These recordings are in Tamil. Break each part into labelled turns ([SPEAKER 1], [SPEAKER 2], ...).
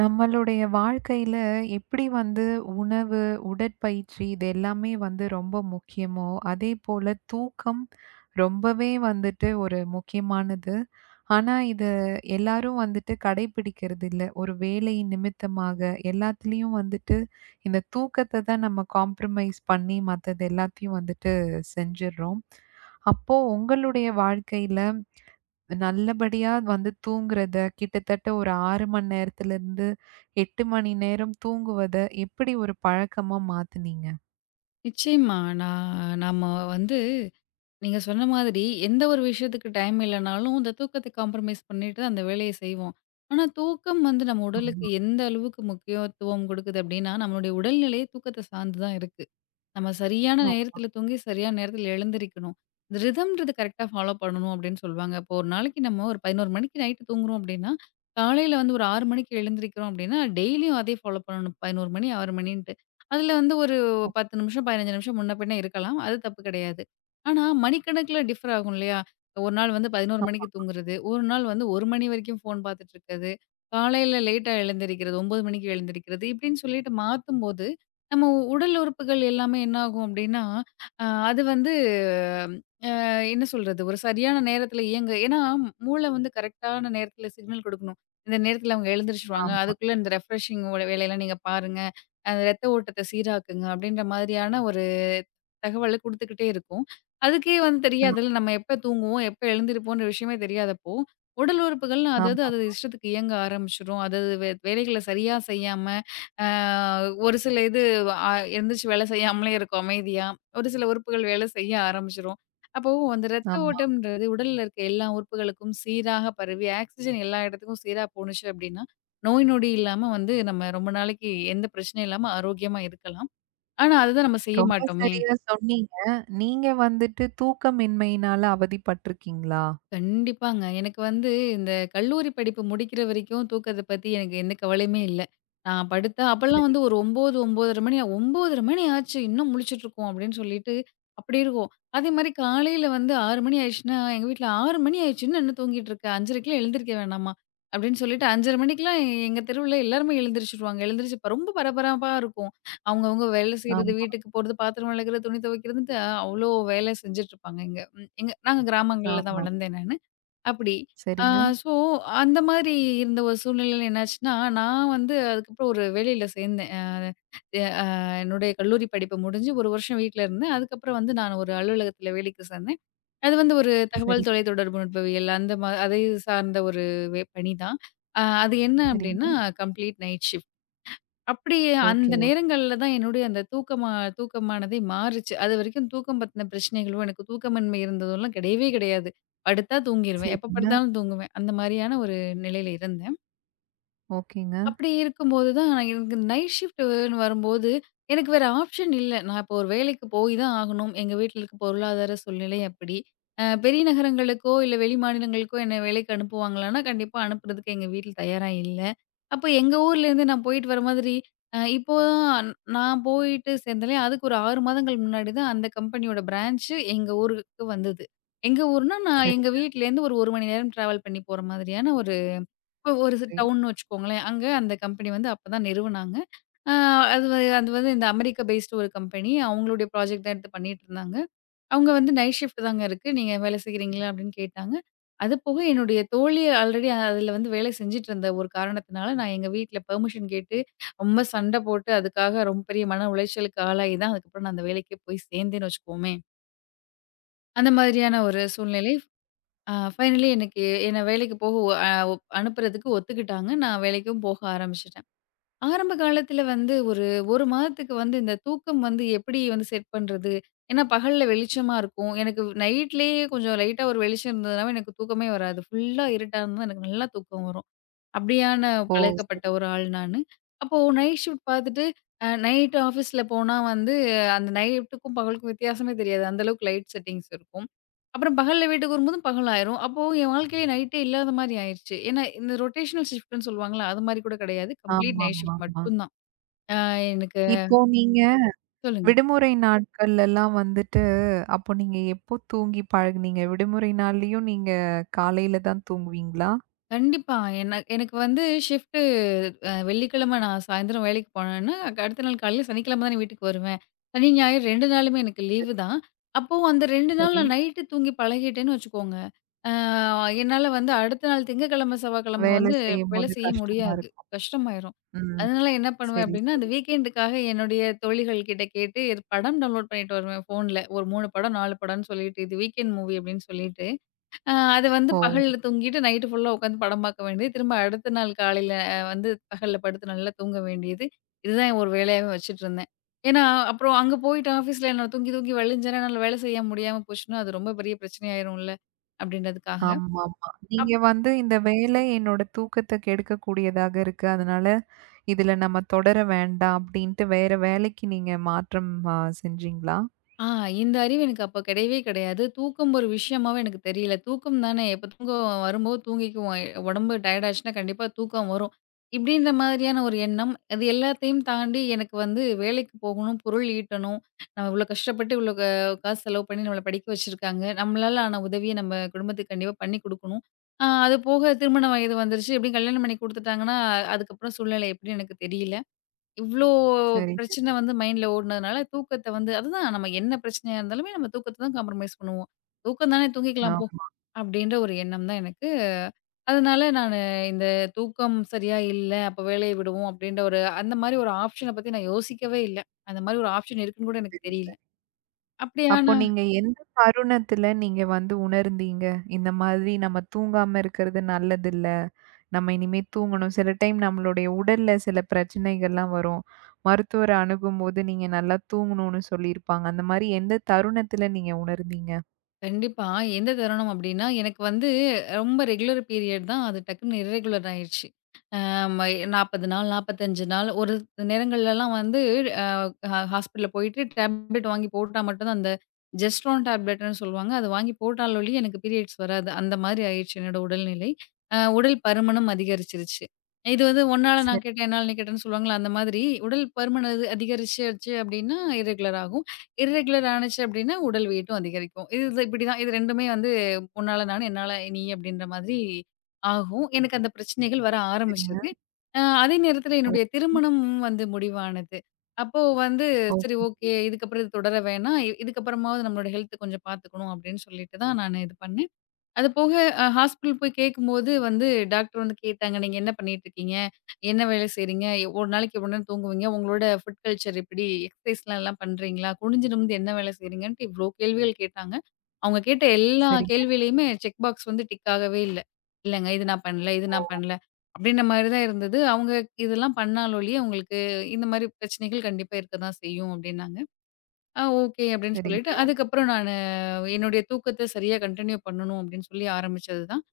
[SPEAKER 1] நம்மளுடைய வாழ்க்கையில எப்படி வந்து உணவு, உடற்பயிற்சி இது எல்லாமே வந்து ரொம்ப முக்கியமோ, அதே போல தூக்கம் ரொம்பவே வந்துட்டு ஒரு முக்கியமானது. ஆனா, இத எல்லாரும் வந்துட்டு கடைபிடிக்கிறது இல்ல. ஒரு வேலை நிமித்தமாக எல்லாத்துலயும் வந்துட்டு இந்த தூக்கத்த தான் நம்ம காம்ப்ரமைஸ் பண்ணி மத்தது எல்லாத்தையும் வந்துட்டு செஞ்சுர்றோம். அப்போ உங்களுடைய வாழ்க்கையில நல்லபடியா வந்து தூங்குறத, கிட்டத்தட்ட ஒரு 6 மணி நேரத்திலிருந்து 8 மணி நேரம் தூங்குவத எப்படி ஒரு பழக்கமா மாத்துனீங்க?
[SPEAKER 2] நிச்சயமா. நான் நம்ம வந்து நீங்க சொன்ன மாதிரி எந்த ஒரு விஷயத்துக்கு டைம் இல்லனாலும், இந்த தூக்கத்த காம்ப்ரமைஸ் பண்ணிட்டு அந்த வேலைய செய்வோம். ஆனா, தூக்கம் வந்து நம்ம உடலுக்கு
[SPEAKER 1] ஆமா.
[SPEAKER 2] எந்த அளவுக்கு முக்கியத்துவம் குடுக்குது அப்டின்னா, நம்மளுடைய உடல்நிலையே தூக்கத்த சார்ந்து தான் இருக்கு. நம்ம சரியான நேரத்துல தூங்கி, சரியான நேரத்துல எழுந்திரிக்கணும். இந்த ரிதம்ன்றது கரெக்ட்டா ஃபாலோ பண்ணணும் அப்படின்னு சொல்லுவாங்க. இப்போ ஒரு நாளைக்கு நம்ம ஒரு 11 மணிக்கு நைட்டு தூங்குறோம் அப்படின்னா, காலையில வந்து ஒரு 6 மணிக்கு எழுந்திரிக்கிறோம் அப்படின்னா, டெய்லியும் அதே ஃபாலோ பண்ணணும். 11 மணி, 6 மணின்ட்டு. அதுல வந்து ஒரு 10 நிமிஷம், 15 நிமிஷம் முன்ன பின்ன இருக்கலாம். அது தப்பு கிடையாது. ஆனா, மணிக்கணக்குல டிஃபர் ஆகும் இல்லையா? ஒரு நாள் வந்து 11
[SPEAKER 1] ஆமா,
[SPEAKER 2] மணிக்கு தூங்குறது, ஒரு நாள் வந்து 1 மணி வரைக்கும் ஃபோன் பார்த்துட்டு இருக்கிறது, காலையில லேட்டா எழுந்திரிக்கிறது, 9 மணிக்கு எழுந்திரிக்கிறது இப்படின்னு சொல்லிட்டு மாத்தும்போது நம்ம உடல் உறுப்புகள் எல்லாமே என்ன ஆகும் அப்டின்னா, அது வந்து என்ன சொல்றது? ஒரு சரியான நேரத்தில இயங்க ஏன்னா மூளை வந்து கரெக்ட்டான நேரத்தில சிக்னல் குடுக்கணும். இந்த நேரத்தில அவங்க எழுந்திரிச்சுருவாங்க.
[SPEAKER 1] ஆமா,
[SPEAKER 2] அதுக்குள்ள இந்த ரெஃப்ரெஷிங் ஓட வேலையெல்லாம் நீங்க பாருங்க. அந்த ரத்த ஓட்டத்த சீராக்குங்க. அப்டின்ற மாதிரியான ஒரு தகவல குடுத்துக்கிட்டே இருக்கும். அதுக்கே வந்து
[SPEAKER 1] அ
[SPEAKER 2] தெரியாதுல்ல, நம்ம எப்ப தூங்குவோம், எப்ப எழுந்திரிப்போம்ன்ற விஷயமே தெரியாதப்போ, உடல் உறுப்புகள் அதது
[SPEAKER 1] ஆமா,
[SPEAKER 2] அதது இஷ்டத்துக்கு இயங்க ஆரம்பிச்சுரும். அதது வேலைகள சரியா செய்யாம, அ ஒரு சில இது அ எந்திரிச்சு வேலை செய்யாமலே இருக்கும் அமைதியா. ஒரு சில உறுப்புகள் வேலை செய்ய ஆரம்பிச்சுரும். அப்போ அந்த ரத்த
[SPEAKER 1] ஆமா.
[SPEAKER 2] ஓட்டம்ன்றது உடல்ல இருக்க எல்லா உறுப்புகளுக்கும் சீராக பரவி, ஆக்ஸிஜன் எல்லா இடத்துக்கும் சீரா போணுச்சு அப்டின்னா, நோய் நொடி இல்லாம வந்து நம்ம ரொம்ப நாளைக்கு எந்த பிரச்சனையும் இல்லாம ஆரோக்கியமா இருக்கலாம். ஆனா, அதுதான் நம்ம செய்ய
[SPEAKER 1] ரொம்ப
[SPEAKER 2] மாட்டோமே!
[SPEAKER 1] சரியா சொன்னீங்க. நீங்க வந்துட்டு தூக்கமின்மையினால அவதிப்பட்டுருக்கீங்களா?
[SPEAKER 2] கண்டிப்பாங்க. எனக்கு வந்து இந்த கல்லூரி படிப்பு முடிக்கிற வரைக்கும் தூக்கத்த பத்தி எனக்கு எந்த கவலையுமே இல்ல. நான் படுத்தா அப்பலாம்
[SPEAKER 1] சரி.
[SPEAKER 2] வந்து ஒரு 9, 9:30 மணி 9:30 மணி ஆச்சு இன்னும் முழிச்சுட்டுருக்கோம் அப்டின்னு சொல்லிட்டு அப்படி இருக்கும். அதே மாரி காலையில வந்து 6 மணி ஆயிடுச்சுன்னா, எங்க வீட்ல 6 மணி ஆயிடுச்சு இன்னும் என்ன தூங்கிட்டு இருக்க? 5:30க்குலாம் எழுந்திரிக்க வேணாமா? அப்டின்னு சொல்லிட்டு 5:30 மணிக்கெல்லாம் எங்க தெருவுல எல்லாருமே எழுந்திரிச்சுருவாங்க. எழுந்திரிச்சு ரொம்ப பரபரப்பா இருக்கும். அவங்கவங்க வேலை செய்றது,
[SPEAKER 1] ஆமா,
[SPEAKER 2] வீட்டுக்கு போறது, பாத்திரம் வெளக்குறது, துணி துவைக்கிறதுன்ட்டு அவ்ளோ வேலை செஞ்சுட்டு இருப்பாங்க. எங்க நாங்க கிராமங்கள்ல தான்
[SPEAKER 1] ஆமா.
[SPEAKER 2] வளர்ந்தேன் நானு. அப்படி. ஆ
[SPEAKER 1] சரிங்க,
[SPEAKER 2] ஸோ அந்த மாதிரி இருந்த ஒரு சூழ்நிலையில என்னாச்சுன்னா, நான் வந்து அதுக்கப்புறம் ஒரு வேலையில சேர்ந்தேன். அ எ அ என்னுடைய கல்லூரி படிப்பு முடிஞ்சு 1 வருஷம் வீட்ல இருந்தேன். அதுக்கப்புறம் வந்து நான் ஒரு அலுவலகத்தில வேலைக்கு சேர்ந்தேன். அது வந்து ஒரு
[SPEAKER 1] சரி,
[SPEAKER 2] தகவல் தொலைத்தொடர்பு நுட்பவியல் அந்த அதை சார்ந்த ஒரு பணிதான். அது என்ன அப்படின்னா,
[SPEAKER 1] சரிங்க.
[SPEAKER 2] Complete night shift. அப்படி
[SPEAKER 1] ஓகே,
[SPEAKER 2] அந்த
[SPEAKER 1] ஓ
[SPEAKER 2] நேரங்கள்ல தான் என்னுடைய அந்த தூக்கமானதே மாறுச்சு. அதுவரைக்கும் தூக்கம் பத்தின பிரச்சனைகளோ, எனக்கு தூக்கமின்மை இருந்ததோலாம் கிடையவே கிடையாது. படுத்தா தூங்கிருவேன். எப்ப
[SPEAKER 1] சரிங்க.
[SPEAKER 2] படுத்தாலும் தூங்குவேன். அந்த மாரியான ஒரு நிலையில இருந்தேன்.
[SPEAKER 1] ஓகேங்க.
[SPEAKER 2] அப்படி இருக்கும்போது தான் நான் எனக்கு நைட் ஷிஃப்ட்ன்னு வரும்போது, எனக்கு வேற ஆப்ஷன் இல்ல. நான் இப்போ ஒரு வேலைக்கு போய் தான் ஆகணும். எங்க வீட்ல இருக்க பொருளாதார சூழ்நிலை அப்படி. பெரிய நகரங்களுக்கோ, இல்ல வெளிமாநிலங்களுக்கோ என்ன வேலைக்கு அனுப்புவாங்களான்னா, கண்டிப்பா அனுப்புறதுக்கு எங்க வீட்ல தயாரா இல்ல. அப்போ எங்க ஊர்லேருந்து நான் போயிட்டு வர மாதிரி இப்போ தான் நான் போயிட்டு சேர்ந்தேனே, அதுக்கு ஒரு 6 மாதங்கள் முன்னாடி தான் அந்த கம்பெனியோட பிரான்ச்சு எங்க ஊருக்கு வந்தது. எங்க ஊர்னா, நான்
[SPEAKER 1] சரி,
[SPEAKER 2] எங்க வீட்லேருந்து ஒரு 1 மணி நேரம் டிராவல் பண்ணி போற மாதிரியான ஒரு இப்போ ஒரு
[SPEAKER 1] சரி.
[SPEAKER 2] டவுன்னு வச்சுக்கோங்களேன். அங்க அந்த கம்பெனி வந்து அப்பதான் நிறுவுனாங்க. அ அது வ அது வந்து இந்த அமெரிக்கா பேஸ்டு ஒரு கம்பெனி. அவங்களுடைய ப்ராஜெக்ட் தான் எடுத்து பண்ணிட்டுருந்தாங்க. அவங்க வந்து நைட் ஷிஃப்ட் தாங்க இருக்கு. நீங்க வேலை செய்கிறீங்களா? அப்படின்னு கேட்டாங்க. அது போக என்னுடைய தோழி ஆல்ரெடி அதுல வந்து வேலை செஞ்சுட்டு இருந்த ஒரு காரணத்தினால, நான் எங்க வீட்ல பெர்மிஷன் கேட்டு, ரொம்ப சண்டை போட்டு அதுக்காக ரொம்ப பெரிய மன உளைச்சலுக்கு ஆளாகி தான் அதுக்கப்புறம் நான் அந்த வேலைக்கே போய் சேர்ந்தேன்னு வச்சுக்குவோமே. அந்த மாதிரியான ஒரு சூழ்நிலை. ஃபைனலி எனக்கு என்ன வேலைக்கு போக ஒ அ ஒ அனுப்புறதுக்கு ஒத்துக்கிட்டாங்க. நான் வேலைக்கும் போக ஆரம்பிச்சுட்டேன். ஆரம்ப காலத்தில வந்து ஒரு 1 மாதத்துக்கு வந்து இந்த தூக்கம் வந்து எப்படி வந்து செட் பண்றது? ஏன்னா பகல்ல வெளிச்சமா இருக்கும். எனக்கு நைட்லயே கொஞ்சம் லைட்டா ஒரு வெளிச்சம் இருந்ததுனாவே எனக்கு தூக்கமே வராது. ஃபுல்லா இருட்டா இருந்தா எனக்கு நல்லா தூக்கம் வரும். அப்படியான
[SPEAKER 1] ஓ!
[SPEAKER 2] பழக்கப்பட்ட ஒரு ஆள் நானு. அப்போ நைட் ஷிஃப்ட் பார்த்துட்டு, நைட் ஆஃபீஸ்ல போனா வந்து அந்த நைட்டுக்கும் பகலுக்கும் வித்தியாசமே தெரியாது. அந்த அளவுக்கு லைட் செட்டிங்ஸ் இருக்கும். அப்புறம் பகல்ல வீட்டுக்கு வரும்போது பகலாயிரும். அப்போ என் வாழ்க்கையில நைட்டே இல்லாத மாரி ஆயிருச்சு. ஏன்னா இந்த ரொட்டேஷனல் ஷிஃப்ட்ன்னு சொல்லுவாங்கல்ல, அது மாரி கூட கிடையாது. கம்ப்ளீட் நைட் ஷிஃப்ட்
[SPEAKER 1] ஆமாமாமா.
[SPEAKER 2] மட்டும் தான். அ எனக்கு
[SPEAKER 1] இப்போ நீங்க
[SPEAKER 2] சொல்லுங்க.
[SPEAKER 1] விடுமுறை நாட்கள்லலாம் வந்துட்டு அப்போ நீங்க எப்போ தூங்கி பழகுனீங்க? விடுமுறை நாள்லயும் நீங்க காலையில தான் தூங்குவீங்களா?
[SPEAKER 2] கண்டிப்பா. என்ன எனக்கு வந்து ஷிஃப்ட்டு அ வெள்ளிக்கிழமை நான் சாயந்தரம் வேலைக்கு போனேன்னா, அடுத்த நாள் காலையில சனிக்கிழமை தானே வீட்டுக்கு வருவேன். சனி, ஞாயிறு 2 நாளுமே எனக்கு லீவு தான். அப்போ அந்த 2 நாள்
[SPEAKER 1] சரி.
[SPEAKER 2] நான் நைட்டு தூங்கி பழகிட்டேன்னு வச்சுக்கோங்க, அ என்னால வந்து அடுத்த நாள் திங்கட்கிழமை, செவ்வாய்க்கிழமை
[SPEAKER 1] வேலை
[SPEAKER 2] வந்து வேலை
[SPEAKER 1] செய்யும்போது
[SPEAKER 2] செய்ய
[SPEAKER 1] கஷ்டமா
[SPEAKER 2] முடியாது.
[SPEAKER 1] இருக்கும்.
[SPEAKER 2] கஷ்டமாயிரும்.
[SPEAKER 1] ம்.
[SPEAKER 2] அதனால என்ன பண்ணுவேன்
[SPEAKER 1] சரி,
[SPEAKER 2] அப்டின்னா, அந்த
[SPEAKER 1] சரி.
[SPEAKER 2] வீக்கெண்டுக்காக என்னுடைய தோழிகள் கிட்ட கேட்டு இது படம் டவுன்லோட் பண்ணிட்டு வருவேன் ஃபோன்ல. ஒரு 3 படம், 4 படம்னு சொல்லிட்டு, இது வீக்கெண்ட் மூவி அப்டின்னு சொல்லிட்டு. அது வந்து
[SPEAKER 1] ஓ!
[SPEAKER 2] பகல்ல தூங்கிட்டு நைட்டு ஃபுல்லா உட்காந்து படம் பார்க்க வேண்டியது. திரும்ப அடுத்த நாள் காலையில வந்து பகல்ல படுத்து நல்லா தூங்க வேண்டியது. இதுதான் என் ஒரு வேலையாவே வச்சுட்டுருந்தேன். ஏன்னா, அப்புறம் அங்க போயிட்டு ஆஃபீஸ்ல நான் தூங்கி தூங்கி வழிஞ்சேன்னா, என்னால வேலை செய்ய முடியாம போச்சுன்னா, அது ரொம்ப பெரிய பிரச்சனையாயிரும்ல. அப்படின்றதுக்காக.
[SPEAKER 1] ஆமாமா. நீங்க வந்து இந்த வேலை என்னோட தூக்கத்த கெடுக்கக்கூடியதாக இருக்கு. அதனால இதுல நம்ம தொடர வேண்டாம் அப்டின்ட்டு வேற வேலைக்கு நீங்க மாற்றம் செஞ்சீங்களா?
[SPEAKER 2] ஆ இந்த அறிவு எனக்கு அப்ப கிடையவே கிடையாது. தூக்கம் ஒரு விஷயமாவே எனக்கு தெரியல. தூக்கம் தானே எப்ப தூக்கம் வரும்போது தூங்கிக்குவோம். உடம்பு டயர்ட் ஆச்சுன்னா கண்டிப்பா தூக்கம் வரும். இப்படின்ற மாதிரியான ஒரு எண்ணம். அது எல்லாத்தையும் தாண்டி எனக்கு வந்து வேலைக்கு போகணும், பொருள் ஈட்டணும். நம்ம இவ்வளோ கஷ்டப்பட்டு இவ்வளோ க காசு செலவு பண்ணி நம்மள படிக்க வச்சிருக்காங்க. நம்மளால ஆன உதவிய நம்ம குடும்பத்துக்கு கண்டிப்பா பண்ணி குடுக்கணும். அது போக திருமண வயது வந்துருச்சு. எப்படியும் கல்யாணம் பண்ணி குடுத்துட்டாங்கன்னா, அதுக்கப்புறம் சூழ்நிலை எப்படின்னு எனக்கு தெரியல. இவ்ளோ
[SPEAKER 1] சரிங்க.
[SPEAKER 2] பிரச்சன வந்து மைண்ட்ல ஓடுனதுனால, தூக்கத்த வந்து அதுதான் நம்ம என்ன பிரச்சனையா இருந்தாலுமே நம்ம தூக்கத்த தான் காம்ப்ரமைஸ் பண்ணுவோம். "தூக்கம் தானே தூங்கிக்கலாம் போ"
[SPEAKER 1] ஆமா.
[SPEAKER 2] அப்படின்ற ஒரு எண்ணம் தான் எனக்கு. அதனால நானு இந்த தூக்கம் சரியா இல்ல, அப்ப வேலைய விடுவோம் அப்படின்ற ஒரு அந்த மாரி ஒரு ஆப்ஷன பத்தி நான் யோசிக்கவே இல்ல. அந்த மாரி ஒரு ஆப்ஷன் இருக்குன்னு கூட எனக்கு
[SPEAKER 1] சரி,
[SPEAKER 2] தெரியல.
[SPEAKER 1] சரி. அப்போ
[SPEAKER 2] அப்படியானா
[SPEAKER 1] நீங்க எந்த தருணத்துல நீங்க வந்து உணர்ந்தீங்க? இந்த மாதிரி நம்ம தூங்காம இருக்கிறது நல்லதில்ல. நம்ம இனிமே தூங்கணும். சில டைம் நம்மளுடைய உடல்ல சில பிரச்சனைகள்லாம் வரும். மருத்துவர அணுகும்போது நீங்க நல்லா தூங்கணும்னு சொல்லியிருப்பாங்க. அந்த மாரி எந்த தருணத்துல நீங்க உணர்ந்தீங்க?
[SPEAKER 2] கண்டிப்பா. எந்த தருணம் அப்படின்னா, எனக்கு வந்து ரொம்ப ரெகுலர் பீரியட் தான். அது டக்குன்னு இர்ரெகுலர் ஆயிருச்சு. ஆமா. 40 நாள், 45 நாள் ஒரு நேரங்கள்லலாம் வந்து அ ஹாஸ்பிட்டல்ல போயிட்டு டேப்லெட் வாங்கி போட்டா மட்டும் தான் அந்த ஜெஸ்ட்ரோன் டேப்லெட்ன்னு சொல்லுவாங்க. அது வாங்கி போட்டால் ஒழிய எனக்கு பீரியட்ஸ் வராது. அந்த மாதிரி ஆயிடுச்சு என்னோட உடல்நிலை. உடல் பருமனும் அதிகரிச்சிருச்சு. இது வந்து உன்னால
[SPEAKER 1] சரி,
[SPEAKER 2] நான் கேட்டேன், என்னால நீ கேட்டேன்னு சொல்லுவாங்கல்ல, அந்த மாதிரி உடல் பருமன் அது அதிகரிச்சுருச்சு அப்டின்னா இர்ரெகுலர் ஆகும். இர்ரெகுலர் ஆனுச்சு அப்டின்னா உடல் வெயிட்டும் அதிகரிக்கும். இது இது இப்படிதான் இது 2மே வந்து உன்னால நானு, என்னால நீ அப்டின்ற மாதிரி ஆகும். எனக்கு அந்த பிரச்சனைகள் வர
[SPEAKER 1] சரிங்க.
[SPEAKER 2] ஆரம்பிச்சது. அதே நேரத்துல என்னுடைய
[SPEAKER 1] ஓகே,
[SPEAKER 2] திருமணமும் வந்து முடிவானது. அப்போ வந்து சரி
[SPEAKER 1] ஓகே.
[SPEAKER 2] ஓகே. இதுக்கப்புறம் இது தொடர வேணாம். இதுக்கப்புறமாவது நம்மளோட ஹெல்த் கொஞ்சம் பார்த்துக்கணும் அப்படின்னு சொல்லிட்டு தான் நானு இது பண்ணேன். அது போக ஹாஸ்பிட்டல் போய் கேட்கும்போது வந்து டாக்டர் வந்து கேட்டாங்க, "நீங்க என்ன பண்ணிட்டுருக்கீங்க? என்ன வேலை செய்றீங்க? ஒரு நாளைக்கு எவ்வளோ நேரம் தூங்குவீங்க? உங்களோட ஃபுட் கல்ச்சர் எப்படி? எக்சர்சைஸ்லாம் எல்லாம் பண்றீங்களா? குனிஞ்சு நிமிந்து என்ன வேலை செய்றீங்கன்ட்டு" இவ்ளோ கேள்விகள் கேட்டாங்க. அவங்க கேட்ட எல்லா
[SPEAKER 1] சரிங்க,
[SPEAKER 2] கேள்வியிலயுமே செக் பாக்ஸ் வந்து டிக் ஆகவே இல்ல. "இல்லங்க, இது நான் பண்ணல, இது நான் பண்ணல" அப்படின்ற மாரி தான் இருந்தது. அவங்க இதெல்லாம் பண்ணாலும் ஒழிய, "உங்களுக்கு இந்த மாரி பிரச்சனைகள் கண்டிப்பா இருக்க தான் செய்யும்" அப்படின்னாங்க. ஓகே" அப்படின்னு சொல்லிட்டு
[SPEAKER 1] சரிங்க.
[SPEAKER 2] அதுக்கப்புறம் நான் என்னுடைய தூக்கத்த சரியா கன்டின்யூ பண்ணணும் அப்படின்னு சொல்லி ஆரம்பிச்சது தான்.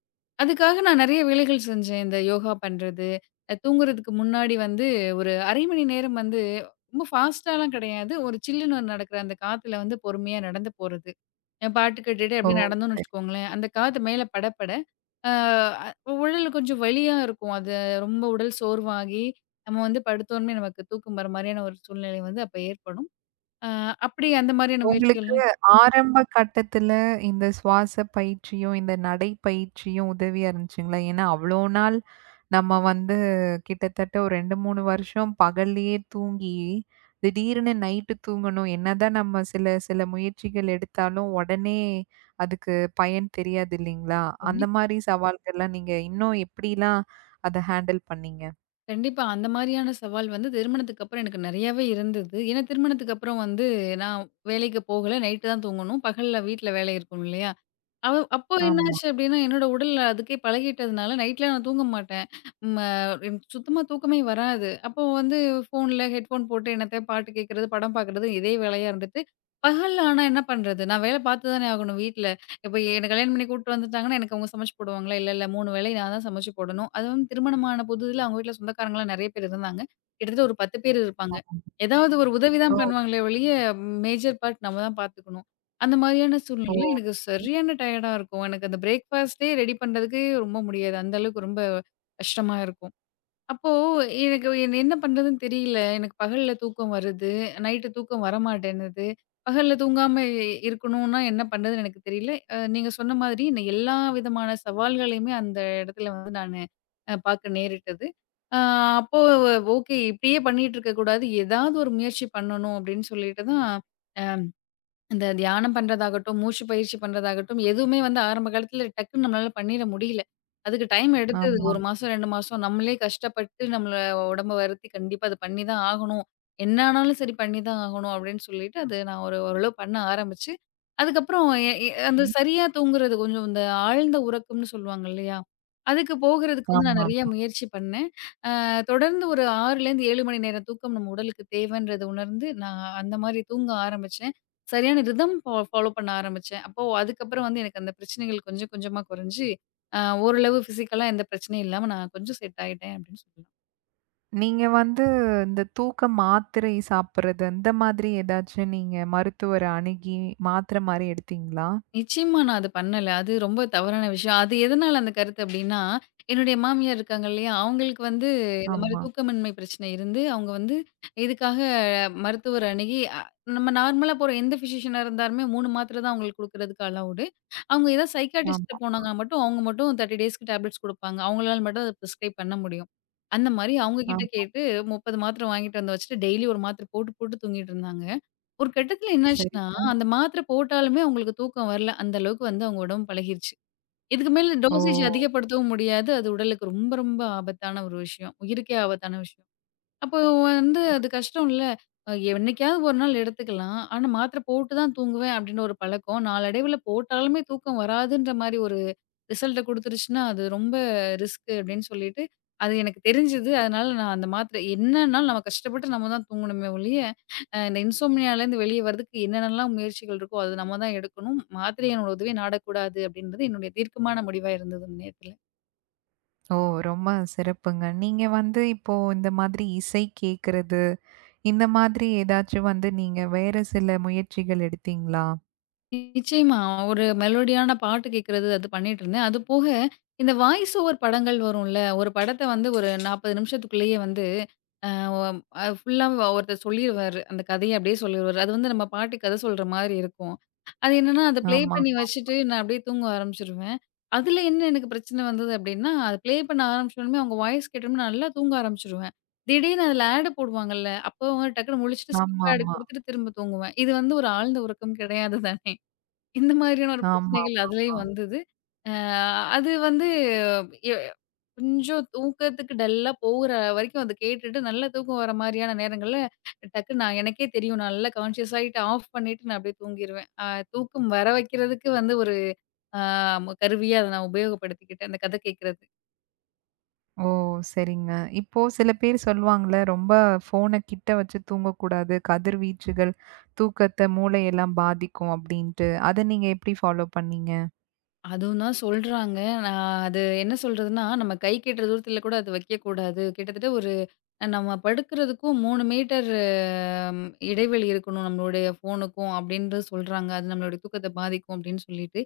[SPEAKER 2] அதுக்காக நான் நெறைய வேலைகள் செஞ்சேன். இந்த யோகா பண்றது, தூங்குறதுக்கு முன்னாடி வந்து ஒரு 1/2 மணி நேரம் வந்து ரொம்ப ஃபாஸ்ட்டாலாம் கிடையாது. ஒரு சில்லுன்னு நடக்கிற அந்த காத்துல வந்து பொறுமையா நடந்து போறது. பாட்டு கேட்டுட்டு
[SPEAKER 1] ஓ!
[SPEAKER 2] அப்படியே நடந்தோம்னு
[SPEAKER 1] சரி.
[SPEAKER 2] வச்சுக்கோங்களேன், அந்த காத்து மேல படப்பட, ஆ உடல் கொஞ்சம் வலியா இருக்கும். அது ரொம்ப உடல் சோர்வாகி, நம்ம வந்து படுத்தோனமே நமக்கு தூக்கம் வர மாரியான ஒரு சூழ்நிலை வந்து அப்ப ஏற்படும். அ அப்படி அந்த மாரியான
[SPEAKER 1] உங்களுக்கு
[SPEAKER 2] முயற்சிகள்லாம்
[SPEAKER 1] ஆரம்ப கட்டத்துல இந்த சுவாச பயிற்சியும், இந்த நடை பயிற்சியும் உதவியா இருந்துச்சுங்களா? ஏன்னா அவ்ளோ நாள் நம்ம வந்து கிட்டத்தட்ட ஒரு 2, 3 வருஷம் பகல்லயே தூங்கி, திடீர்னு நைட்டு தூங்கணும். என்னதான் நம்ம சில சில முயற்சிகள் எடுத்தாலும், உடனே அதுக்கு பயன் தெரியாது இல்லைங்களா? அந்த மாரி சவால்கள்லாம் நீங்க இன்னும் எப்படிலாம் அத ஹேண்டில் பண்ணீங்க?
[SPEAKER 2] கண்டிப்பா. அந்த மாரியான சவால் வந்து திருமணத்துக்கு அப்புறம் எனக்கு நெறையாவே இருந்தது. ஏன்னா திருமணத்துக்கு அப்புறம் வந்து நான் வேலைக்கு போகல. நைட்டு தான் தூங்கணும். பகல்ல வீட்ல வேலை இருக்கும் இல்லையா? அப்போ
[SPEAKER 1] ஆமா.
[SPEAKER 2] என்னாச்சு அப்டின்னா, என்னோட உடல் அதுக்கே பழகிட்டதுனால நைட்லாம் நான் தூங்க மாட்டேன். ம எனக்கு சுத்தமா தூக்கமே வராது. அப்போ வந்து ஃபோன்ல ஹெட்ஃபோன் போட்டு என்னத்த பாட்டு கேட்கறது, படம் பார்க்கறது இதே வேலையா இருந்துட்டு, பகல்ல ஆனா என்ன பண்றது? நான் வேல பார்த்து தானே ஆகணும் வீட்ல. இப்ப என்ன கல்யாணம் பண்ணி கூட்டு வந்துட்டாங்கன்னா, எனக்கு அவங்க சமைச்சு போடுவாங்களா? இல்ல, இல்ல 3 வேளை நான் தான் சமைச்சு போடணும். அதுவும் திருமணமான புதுதில அவங்க வீட்ல சொந்தக்காரங்கலாம் நெறைய பேர் இருந்தாங்க. கிட்டத்தட்ட ஒரு 10 பேர் இருப்பாங்க.
[SPEAKER 1] ஆமா.
[SPEAKER 2] ஏதாவது ஒரு உதவி
[SPEAKER 1] ஓ!
[SPEAKER 2] தான் பண்ணுவாங்களே ஒழிய, மேஜர் பார்ட் நம்ம தான் பார்த்துக்கணும். அந்த மாரியான
[SPEAKER 1] ஓ!
[SPEAKER 2] சூழ்நிலையில எனக்கு சரியான டயர்டா இருக்கும். எனக்கு அந்த பிரேக்ஃபாஸ்ட்டே ரெடி பண்றதுக்கு ரொம்ப முடியாது. அந்த அளவுக்கு ரொம்ப கஷ்டமா இருக்கும். அப்போ எனக்கு என்ன என்ன பண்றதுன்னு தெரியல. எனக்கு பகல்ல தூக்கம் வருது. நைட்டு தூக்கம் வரமாட்டேன்னுது. பகல்ல தூங்காம இருக்கணும்னா என்ன பண்றதுன்னு எனக்கு தெரியல. நீங்க சொன்ன மாதிரி நான் எல்லா விதமான சவால்களையுமே அந்த இடத்துல வந்து நானு பார்க்க நேரிட்டது. அ அப்போ ஓகே இப்படியே பண்ணிட்டு இருக்கக்கூடாது. ஏதாவது ஒரு முயற்சி பண்ணணும் அப்படின்னு சொல்லிட்டு தான் அந்த தியானம் பண்றதாகட்டும், மூச்சு பயிற்சி பண்றதாகட்டும், எதுவுமே வந்து ஆரம்ப காலத்துல டக்குன்னு நம்மளால பண்ணிட முடியல. அதுக்கு டைம் எடுத்தது.
[SPEAKER 1] ஆமா.
[SPEAKER 2] 1 மாசம், 2 மாசம் நம்மளே கஷ்டப்பட்டு நம்மள உடம்ப வருத்தி கண்டிப்பா அது பண்ணி தான் ஆகணும். என்ன ஆனாலும் சரி பண்ணி தான் ஆகணும் அப்படின்னு சொல்லிட்டு அது நான் ஒரு ஓரளவு பண்ண ஆரம்பிச்சு, அதுக்கப்புறம் எ எ அந்த
[SPEAKER 1] ம்.
[SPEAKER 2] சரியா தூங்குறது கொஞ்சம் இந்த ஆழ்ந்த உறக்கம்னு சொல்லுவாங்க இல்லையா? அதுக்கு போகுறதுக்கு வந்து நான் நெறைய
[SPEAKER 1] ஆமாமா.
[SPEAKER 2] முயற்சி பண்ணேன். அ தொடர்ந்து ஒரு 6லேருந்து 7 மணி நேரம் தூக்கம் நம்ம உடலுக்கு தேவைன்றத உணர்ந்து நான் அந்த மாரி தூங்க ஆரம்பிச்சேன். சரியான ரிதம் ஃபாலோ பண்ண ஆரம்பிச்சேன். அப்போ அதுக்கப்புறம் வந்து எனக்கு அந்த பிரச்சனைகள் கொஞ்சம் கொஞ்சமா குறைஞ்சு, அ ஓரளவு ஃபிசிக்கலா எந்த பிரச்சனையும் இல்லாம நான் கொஞ்சம் செட் ஆயிட்டேன் அப்படின்னு சொல்லலாம்.
[SPEAKER 1] நீங்க வந்து இந்த தூக்க மாத்திரை சாப்பிடுறது, அந்த மாதிரி ஏதாச்சும் நீங்க மருத்துவர அணுகி மாத்திர மாரி எடுத்தீங்களா?
[SPEAKER 2] நிச்சயமா நான் அது பண்ணல. அது ரொம்ப தவறான விஷயம். அது எதனால அந்த கருத்து அப்டின்னா, என்னுடைய மாமியார் இருக்காங்க இல்லையா? அவங்களுக்கு வந்து இந்த மாரி
[SPEAKER 1] ஆமா.
[SPEAKER 2] தூக்கமின்மை பிரச்சனை இருந்து, அவங்க வந்து இதுக்காக மருத்துவர் அணுகி நம்ம நார்மலா போற எந்த ஃபிசிஷியனா இருந்தாலுமே 3 மாத்திரை தான் அவங்களுக்கு குடுக்குறதுக்கு அலவுடு. அவங்க ஏதாவது சைக்காட்ரிஸ்ட்ட
[SPEAKER 1] ஆமா.
[SPEAKER 2] போனாங்கன்னா மட்டும், அவங்க மட்டும் 30 டேஸ்க்கு டேப்லெட்ஸ் குடுப்பாங்க. அவங்களால மட்டும் அத பிரிஸ்கிரைப் பண்ண முடியும். அந்த மாரி அவங்க கிட்ட
[SPEAKER 1] ஆமா.
[SPEAKER 2] கேட்டு 30 மாத்திரை வாங்கிட்டு வந்து வச்சுட்டு, டெய்லி 1 மாத்திரை போட்டு, போட்டு தூங்கிட்டு இருந்தாங்க. ஒரு கட்டத்தில என்னாச்சுன்னா,
[SPEAKER 1] சரிங்க.
[SPEAKER 2] அந்த மாத்திரை போட்டாலுமே அவங்களுக்கு தூக்கம் வரல. அந்த அளவுக்கு வந்து அவங்க உடம்பு பழகிருச்சு. இதுக்கு மேல
[SPEAKER 1] ஓ!
[SPEAKER 2] டோசேஜ் அதிகப்படுத்தவும் முடியாது. அது உடலுக்கு ரொம்ப ரொம்ப ஆபத்தான ஒரு விஷயம். உயிருக்கே ஆபத்தான விஷயம். அப்போ வந்து அது கஷ்டம் இல்ல. என்னைக்காவது ஒரு நாள் எடுத்துக்கலாம். ஆனா, மாத்திரை போட்டு தான் தூங்குவேன் அப்படின்னு ஒரு பழக்கம். நாளடைவுல போட்டாலுமே தூக்கம் வராதுன்ற மாரி ஒரு ரிசல்ட்ட குடுத்துருச்சுன்னா, அது ரொம்ப ரிஸ்க் அப்படின்னு சொல்லிட்டு, அது எனக்கு தெரிஞ்சது. அதனால நான் அந்த மாத்திரை என்னன்னாலும் நம்ம கஷ்டப்பட்டு நம்ம தான் தூங்கணுமே ஒழிய, இந்த இன்சோம்னியாலேருந்து வெளிய வரதுக்கு என்னென்னலாம் முயற்சிகள் இருக்கோ, அது நம்ம தான் எடுக்கணும். மாத்திரையினோட உதவிய நாடக்கூடாது அப்படின்றது என்னுடைய தீர்க்கமான முடிவா இருந்தது அந்த நேரத்துல.
[SPEAKER 1] ஓ! ரொம்ப சிறப்புங்க. நீங்க வந்து இப்போ இந்த மாதிரி இசை கேட்கறது, இந்த மாதிரி ஏதாச்சும் வந்து நீங்க வேற சில முயற்சிகள் எடுத்தீங்களா?
[SPEAKER 2] நிச்சயமா. ஒரு மெலோடியான பாட்டு கேட்கறது அது பண்ணிட்டுருந்தேன். அது போக இந்த வாய்ஸ் ஓவர் படங்கள் வரும்ல. ஒரு படத்த வந்து ஒரு 40 நிமிஷத்துக்குள்ளேயே வந்து அ ஒம் அ ஃபுல்லா ஒருத்தர் சொல்லிருவாரு. அந்த கதைய அப்படியே சொல்லிருவாரு. அது வந்து நம்ம பாட்டு கதை சொல்ற மாரி இருக்கும். அது என்னன்னா, அத ப்ளே
[SPEAKER 1] ஆமாமா.
[SPEAKER 2] பண்ணி வச்சுட்டு நான் அப்படியே தூங்க ஆரம்பிச்சுருவேன். அதுல என்ன எனக்கு பிரச்சனை வந்தது அப்படின்னா, அத ப்ளே பண்ண ஆரம்பிச்சோனமே அவங்க வாய்ஸ் கேட்டோனே நல்லா தூங்க ஆரம்பிச்சுருவேன். திடீர்னு அதுல ஆட் போடுவாங்கல்ல. அப்போ அவங்க டக்குனு முழிச்சுட்டு ஸ்கிப் ஆட்
[SPEAKER 1] ஆமாமா.
[SPEAKER 2] குடுத்துட்டு திரும்ப தூங்குவேன். இது வந்து ஒரு ஆழ்ந்த உறக்கம் கிடையாது தானே! இந்த மாதிரியான ஒரு பிரச்சனைகள்
[SPEAKER 1] ஆமாமாமா.
[SPEAKER 2] அதிலயும் வந்தது. அ அது வந்து எ கொஞ்சம் தூக்கத்துக்கு டல்லா போகுற வரைக்கும் அத கேட்டுட்டு, நல்லா தூக்கம் வர மாரியான நேரங்கள்ல, டக்குன்னு நான் எனக்கே தெரியும். நான் நல்லா கான்ஷியஸ் ஆயிட்டு ஆஃப் பண்ணிட்டு நான் அப்படியே தூங்கிருவேன். தூக்கம் வர வைக்கிறதுக்கு வந்து ஒரு அ கருவியா அத நான் உபயோகப்படுத்திக்கிட்டேன். அந்த கதை கேட்கறது.
[SPEAKER 1] ஓ! சரிங்க. இப்போ சில பேர் சொல்லுவாங்கல்ல, ரொம்ப ஃபோன கிட்ட வச்சு தூங்கக்கூடாது. கதிர்வீச்சுகள் தூக்கத்த, மூளையெல்லாம் பாதிக்கும் அப்படின்ட்டு. அத நீங்க எப்படி ஃபாலோ பண்ணீங்க?
[SPEAKER 2] அதுவும் தான் சொல்றாங்க. நான் அது என்ன சொல்றதுன்னா, நம்ம கை கெட்டுற தூரத்தில கூட அது வைக்கக்கூடாது. கிட்டத்தட்ட ஒரு நம்ம படுக்கிறதுக்கும் 3 மீட்டர் அம், இடைவெளி இருக்கணும் நம்மளுடைய ஃபோனுக்கும் அப்படின்ட்டு சொல்றாங்க. அது நம்மளுடைய தூக்கத்த பாதிக்கும் அப்படின்னு சொல்லிட்டு,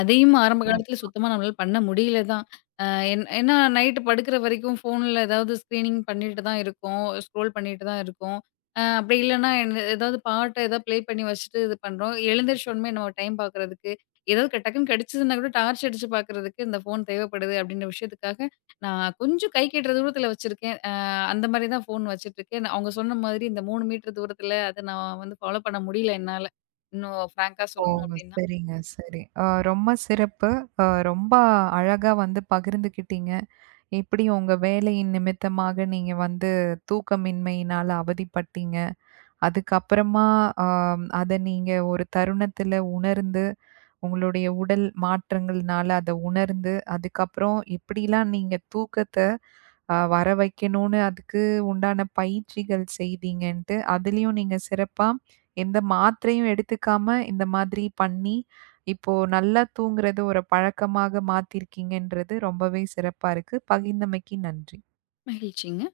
[SPEAKER 2] அதையும் ஆரம்ப
[SPEAKER 1] ஆ.
[SPEAKER 2] காலத்துல சுத்தமா நம்மளால பண்ண முடியல தான். அ என் ஏன்னா நைட்டு படுக்குற வரைக்கும் ஃபோன்ல ஏதாவது ஸ்க்ரீனிங் பண்ணிட்டு தான் இருக்கோம். ஸ்க்ரோல் பண்ணிட்டு தான் இருக்கோம். அப்படி இல்லன்னா என் ஏதாவது பாட்ட ஏதாவது ப்ளே பண்ணி வச்சுட்டு இது பண்றோம். எழுந்திரிச்ச உடனே நம்ம டைம் பார்க்குறதுக்கு, ஏதாவது டக்குன்னு கிடைச்சதுன்னா கூட டார்ச் அடிச்சு பார்க்குறதுக்கு இந்த ஃபோன் தேவைப்படுது அப்படின்ற விஷயத்துக்காக, நான் கொஞ்சம் கை கெட்டுற தூரத்துல வச்சிருக்கேன். அந்த மாரி தான் ஃபோன் வச்சுட்டுருக்கேன். அவங்க சொன்ன மாதிரி இந்த 3 மீட்டர் தூரத்துல அத நான் வந்து ஃபாலோ பண்ண முடியல என்னால. இன்னும் ஃப்ராங்க்கா
[SPEAKER 1] ஓ!
[SPEAKER 2] சொல்லணும் அப்படின்னா
[SPEAKER 1] சரிங்க, சரி. ரொம்ப சிறப்பு. ரொம்ப அழகா வந்து பகிர்ந்துக்கிட்டீங்க. எப்படி உங்க வேலையின் நிமித்தமாக நீங்க வந்து தூக்கமின்மையினால அவதிப்பட்டீங்க. அதுக்கப்புறமா ஆம், அத நீங்க ஒரு தருணத்துல உணர்ந்து, உங்களுடைய உடல் மாற்றங்கள்னால அத உணர்ந்து, அதுக்கப்புறம் எப்படிலாம் நீங்க தூக்கத்த வர வைக்கணும்னு அதுக்கு உண்டான பயிற்சிகள் செய்தீங்கன்ட்டு, அதுலயும் நீங்க சிறப்பா எந்த மாத்திரையும் எடுத்துக்காம இந்த மாதிரி பண்ணி, இப்போ நல்லா தூங்குறது ஒரு பழக்கமாக மாத்தியிருக்கீங்கன்றது ரொம்பவே சிறப்பா இருக்கு. பகிர்ந்தமைக்கு நன்றி.
[SPEAKER 2] மகிழ்ச்சிங்க.